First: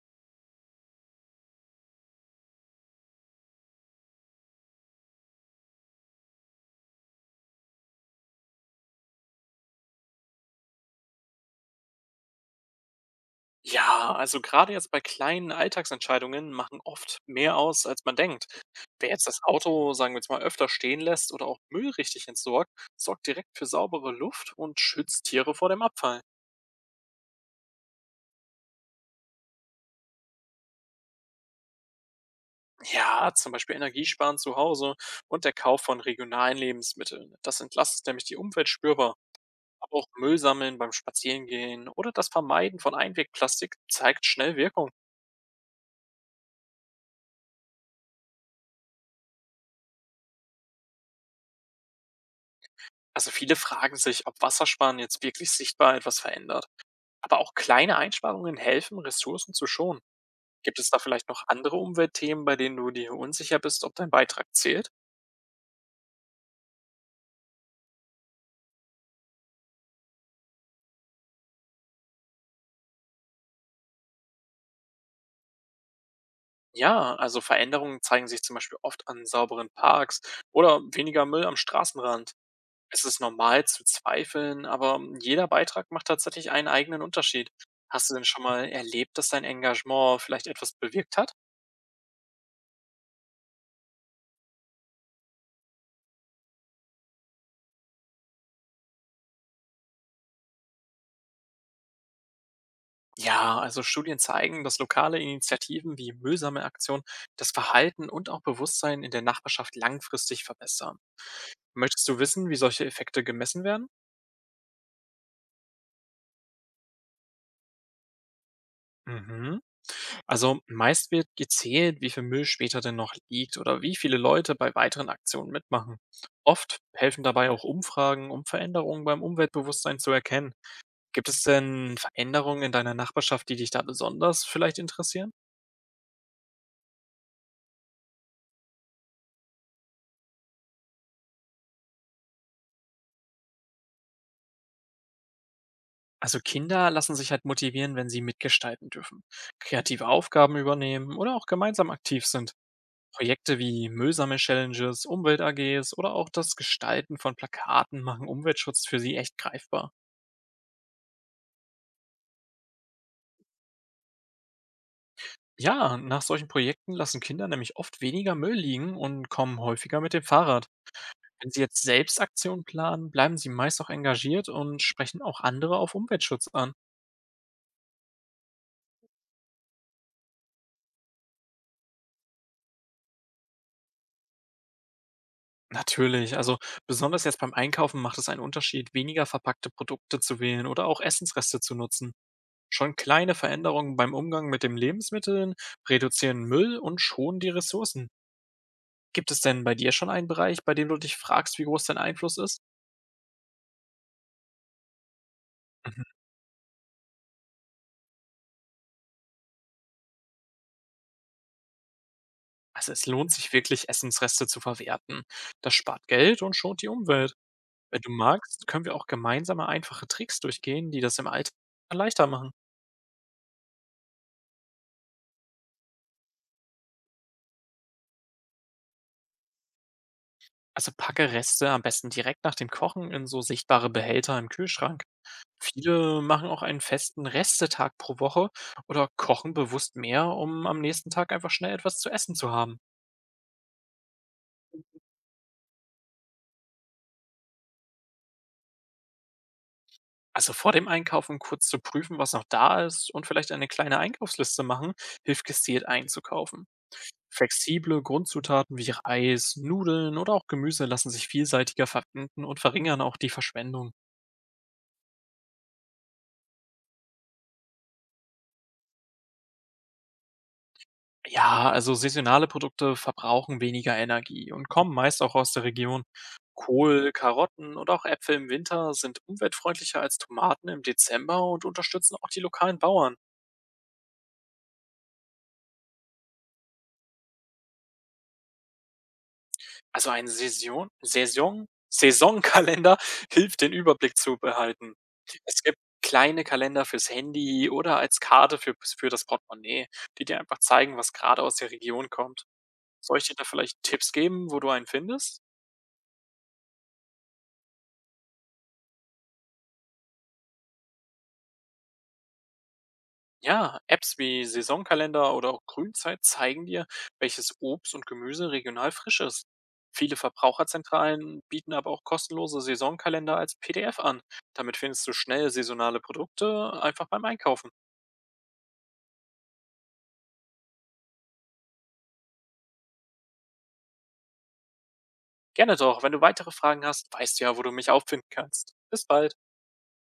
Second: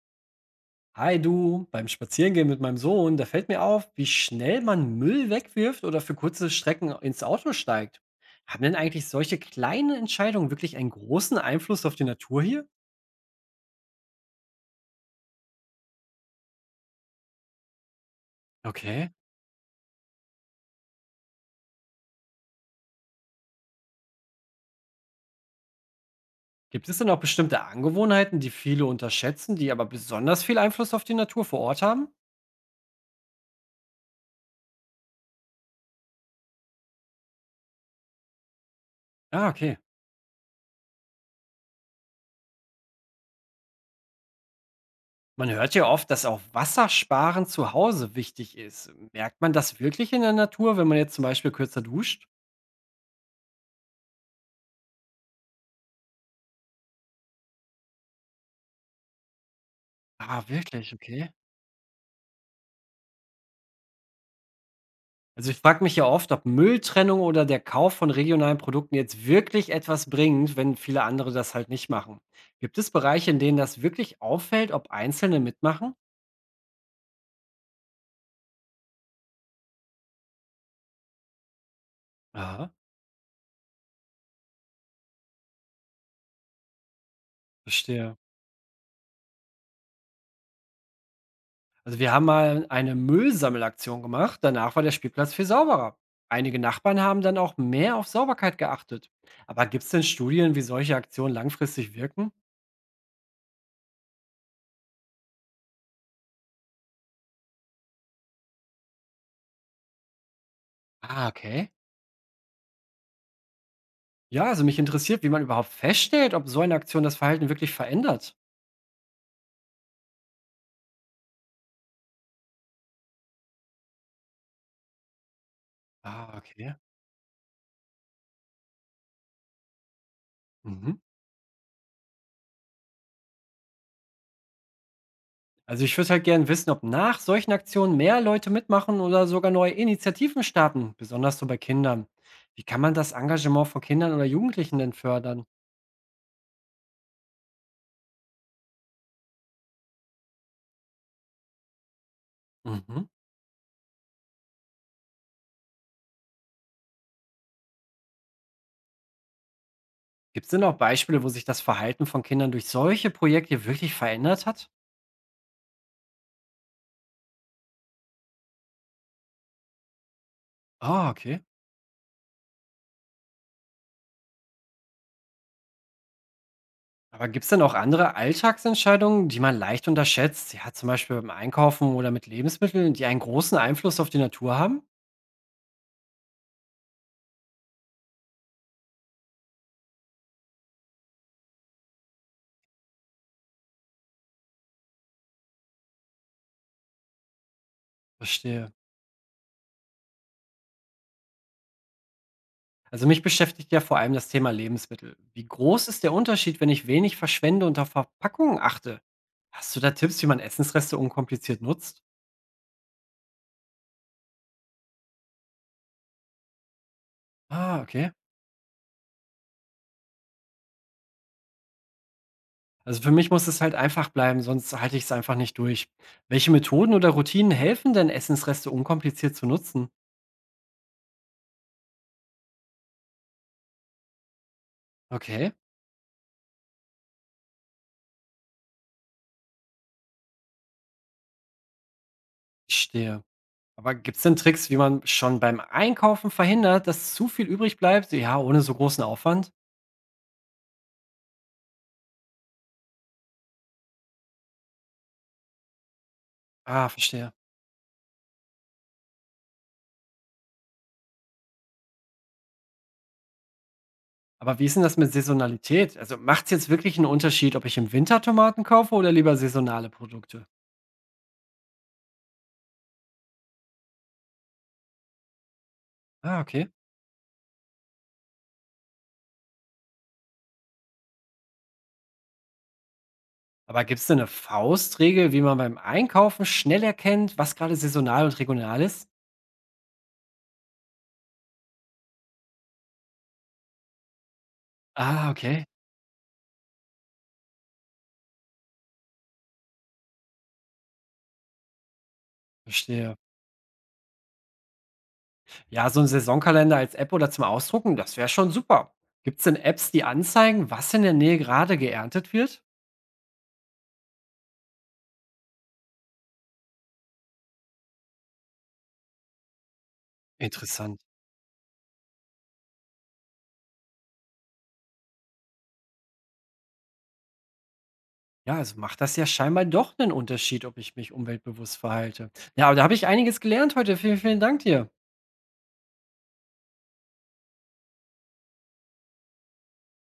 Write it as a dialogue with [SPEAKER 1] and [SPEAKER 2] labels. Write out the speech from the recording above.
[SPEAKER 1] Hi du, beim Spazierengehen mit meinem Sohn, da fällt mir auf, wie schnell man Müll wegwirft oder für kurze Strecken ins Auto steigt. Haben denn eigentlich solche kleinen Entscheidungen wirklich einen großen Einfluss auf die Natur hier?
[SPEAKER 2] Ja, also gerade jetzt bei kleinen Alltagsentscheidungen machen oft mehr aus, als man denkt. Wer
[SPEAKER 1] Okay.
[SPEAKER 2] jetzt das Auto, sagen wir jetzt mal, öfter stehen lässt oder auch Müll richtig entsorgt, sorgt direkt für saubere Luft und schützt Tiere vor dem Abfall.
[SPEAKER 1] Gibt es denn auch bestimmte Angewohnheiten, die viele unterschätzen, die aber besonders viel Einfluss auf die Natur vor Ort haben?
[SPEAKER 2] Ja, zum Beispiel Energiesparen zu Hause und der Kauf von regionalen Lebensmitteln. Das entlastet nämlich die Umwelt spürbar.
[SPEAKER 1] Ah, okay.
[SPEAKER 2] Aber auch Müll sammeln beim Spazierengehen oder das Vermeiden von Einwegplastik zeigt schnell Wirkung.
[SPEAKER 1] Man hört ja oft, dass auch Wassersparen zu Hause wichtig ist. Merkt man das wirklich in der Natur, wenn man jetzt zum Beispiel kürzer duscht?
[SPEAKER 2] Also viele fragen sich, ob Wassersparen jetzt wirklich sichtbar etwas verändert. Aber auch kleine Einsparungen helfen, Ressourcen zu schonen.
[SPEAKER 1] Ah,
[SPEAKER 2] Gibt es
[SPEAKER 1] wirklich,
[SPEAKER 2] da vielleicht
[SPEAKER 1] okay.
[SPEAKER 2] noch andere Umweltthemen, bei denen du dir unsicher bist, ob dein Beitrag zählt?
[SPEAKER 1] Also ich frage mich ja oft, ob Mülltrennung oder der Kauf von regionalen Produkten jetzt wirklich etwas bringt, wenn viele andere das halt nicht machen. Gibt es Bereiche, in denen das wirklich auffällt, ob Einzelne mitmachen?
[SPEAKER 2] Ja, also Veränderungen zeigen sich zum Beispiel oft an sauberen Parks oder weniger Müll am Straßenrand.
[SPEAKER 1] Aha,
[SPEAKER 2] Es ist normal zu zweifeln, aber jeder Beitrag macht tatsächlich einen eigenen Unterschied. Hast du
[SPEAKER 1] verstehe.
[SPEAKER 2] denn schon mal erlebt, dass dein Engagement vielleicht etwas bewirkt hat?
[SPEAKER 1] Also wir haben mal eine Müllsammelaktion gemacht, danach war der Spielplatz viel sauberer. Einige Nachbarn haben dann auch mehr auf Sauberkeit geachtet. Aber gibt es denn Studien, wie solche Aktionen langfristig wirken?
[SPEAKER 2] Ja, also Studien zeigen, dass lokale Initiativen wie müllsame Aktionen das Verhalten und auch Bewusstsein in der Nachbarschaft langfristig verbessern.
[SPEAKER 1] Ah, okay.
[SPEAKER 2] Möchtest du wissen, wie solche Effekte gemessen werden?
[SPEAKER 1] Ja, also mich interessiert, wie man überhaupt feststellt, ob so eine Aktion das Verhalten wirklich verändert.
[SPEAKER 2] Mhm. Also meist wird gezählt, wie viel Müll später denn noch liegt oder wie viele Leute bei weiteren Aktionen mitmachen.
[SPEAKER 1] Ah, okay.
[SPEAKER 2] Oft helfen dabei auch Umfragen, um Veränderungen beim Umweltbewusstsein zu erkennen.
[SPEAKER 1] Mhm.
[SPEAKER 2] Gibt es denn Veränderungen in deiner Nachbarschaft, die dich da besonders vielleicht interessieren?
[SPEAKER 1] Also ich würde halt gerne wissen, ob nach solchen Aktionen mehr Leute mitmachen oder sogar neue Initiativen starten, besonders so bei Kindern. Wie kann man das Engagement von Kindern oder Jugendlichen denn fördern?
[SPEAKER 2] Also Kinder lassen sich halt motivieren, wenn sie mitgestalten dürfen, kreative Aufgaben übernehmen oder auch gemeinsam aktiv sind.
[SPEAKER 1] Mhm.
[SPEAKER 2] Projekte wie Müllsammel-Challenges, Umwelt-AGs oder auch das Gestalten von Plakaten machen Umweltschutz für sie echt greifbar.
[SPEAKER 1] Gibt es denn auch Beispiele, wo sich das Verhalten von Kindern durch solche Projekte wirklich verändert hat?
[SPEAKER 2] Ja, nach solchen Projekten lassen Kinder nämlich oft weniger Müll liegen und kommen häufiger mit dem Fahrrad.
[SPEAKER 1] Ah, okay.
[SPEAKER 2] Wenn sie jetzt selbst Aktionen planen, bleiben sie meist auch engagiert und sprechen auch andere auf Umweltschutz an.
[SPEAKER 1] Aber gibt es denn auch andere Alltagsentscheidungen, die man leicht unterschätzt? Ja, zum Beispiel beim Einkaufen oder mit Lebensmitteln, die einen großen Einfluss auf die Natur haben?
[SPEAKER 2] Natürlich, also besonders jetzt beim Einkaufen macht es einen Unterschied, weniger verpackte Produkte zu wählen oder auch Essensreste zu nutzen. Schon kleine Veränderungen beim Umgang mit den Lebensmitteln reduzieren Müll und schonen die Ressourcen.
[SPEAKER 1] Verstehe.
[SPEAKER 2] Gibt es denn bei dir schon einen Bereich, bei dem du dich fragst, wie groß dein Einfluss ist?
[SPEAKER 1] Also mich beschäftigt ja vor allem das Thema Lebensmittel. Wie groß
[SPEAKER 2] Mhm.
[SPEAKER 1] ist der Unterschied, wenn ich wenig verschwende und auf Verpackungen achte? Hast du da Tipps, wie man Essensreste unkompliziert nutzt?
[SPEAKER 2] Also es lohnt sich wirklich, Essensreste zu verwerten. Das spart Geld und schont die Umwelt.
[SPEAKER 1] Ah,
[SPEAKER 2] Wenn du
[SPEAKER 1] okay.
[SPEAKER 2] magst, können wir auch gemeinsame einfache Tricks durchgehen, die das im Alltag leichter machen.
[SPEAKER 1] Also für mich muss es halt einfach bleiben, sonst halte ich es einfach nicht durch. Welche Methoden oder Routinen helfen denn, Essensreste unkompliziert zu nutzen?
[SPEAKER 2] Also packe Reste am besten direkt nach dem Kochen in so sichtbare Behälter im Kühlschrank.
[SPEAKER 1] Okay,
[SPEAKER 2] Viele machen auch einen festen Restetag pro Woche oder kochen bewusst mehr, um am nächsten Tag einfach schnell etwas zu essen zu
[SPEAKER 1] ich
[SPEAKER 2] haben.
[SPEAKER 1] stehe. Aber gibt es denn Tricks, wie man schon beim Einkaufen verhindert, dass zu viel übrig bleibt? Ja, ohne so großen Aufwand.
[SPEAKER 2] Also vor dem Einkaufen kurz zu prüfen, was noch da ist und vielleicht eine kleine Einkaufsliste machen, hilft gezielt einzukaufen.
[SPEAKER 1] Ah, verstehe.
[SPEAKER 2] Flexible Grundzutaten wie Reis, Nudeln oder auch Gemüse lassen sich vielseitiger verwenden und verringern auch die Verschwendung.
[SPEAKER 1] Aber wie ist denn das mit Saisonalität? Also macht's jetzt wirklich einen Unterschied, ob ich im Winter Tomaten kaufe oder lieber saisonale Produkte?
[SPEAKER 2] Ja, also saisonale Produkte verbrauchen weniger Energie und kommen meist auch aus der Region.
[SPEAKER 1] Ah, okay.
[SPEAKER 2] Kohl, Karotten und auch Äpfel im Winter sind umweltfreundlicher als Tomaten im Dezember und unterstützen auch die lokalen Bauern.
[SPEAKER 1] Aber gibt's denn eine Faustregel, wie man beim Einkaufen schnell erkennt, was gerade saisonal und regional ist?
[SPEAKER 2] Also ein Saisonkalender hilft, den Überblick zu behalten.
[SPEAKER 1] Ah,
[SPEAKER 2] Es
[SPEAKER 1] okay,
[SPEAKER 2] gibt kleine Kalender fürs Handy oder als Karte für das Portemonnaie, die dir einfach zeigen, was gerade aus der Region kommt.
[SPEAKER 1] verstehe.
[SPEAKER 2] Soll ich dir da vielleicht Tipps geben, wo du einen findest?
[SPEAKER 1] Ja, so ein Saisonkalender als App oder zum Ausdrucken, das wäre schon super. Gibt's denn Apps, die anzeigen, was in der Nähe gerade geerntet wird?
[SPEAKER 2] Ja, Apps wie Saisonkalender oder auch Grünzeit zeigen dir, welches Obst und Gemüse regional frisch ist. Viele
[SPEAKER 1] Interessant.
[SPEAKER 2] Verbraucherzentralen bieten aber auch kostenlose Saisonkalender als PDF an. Damit findest du schnell saisonale Produkte einfach beim Einkaufen.
[SPEAKER 1] Ja, also macht das ja scheinbar doch einen Unterschied, ob ich mich umweltbewusst verhalte. Ja, aber da habe ich einiges gelernt heute. Vielen, vielen Dank dir.
[SPEAKER 2] Gerne doch, wenn du weitere Fragen hast, weißt du ja, wo du mich auffinden kannst. Bis bald.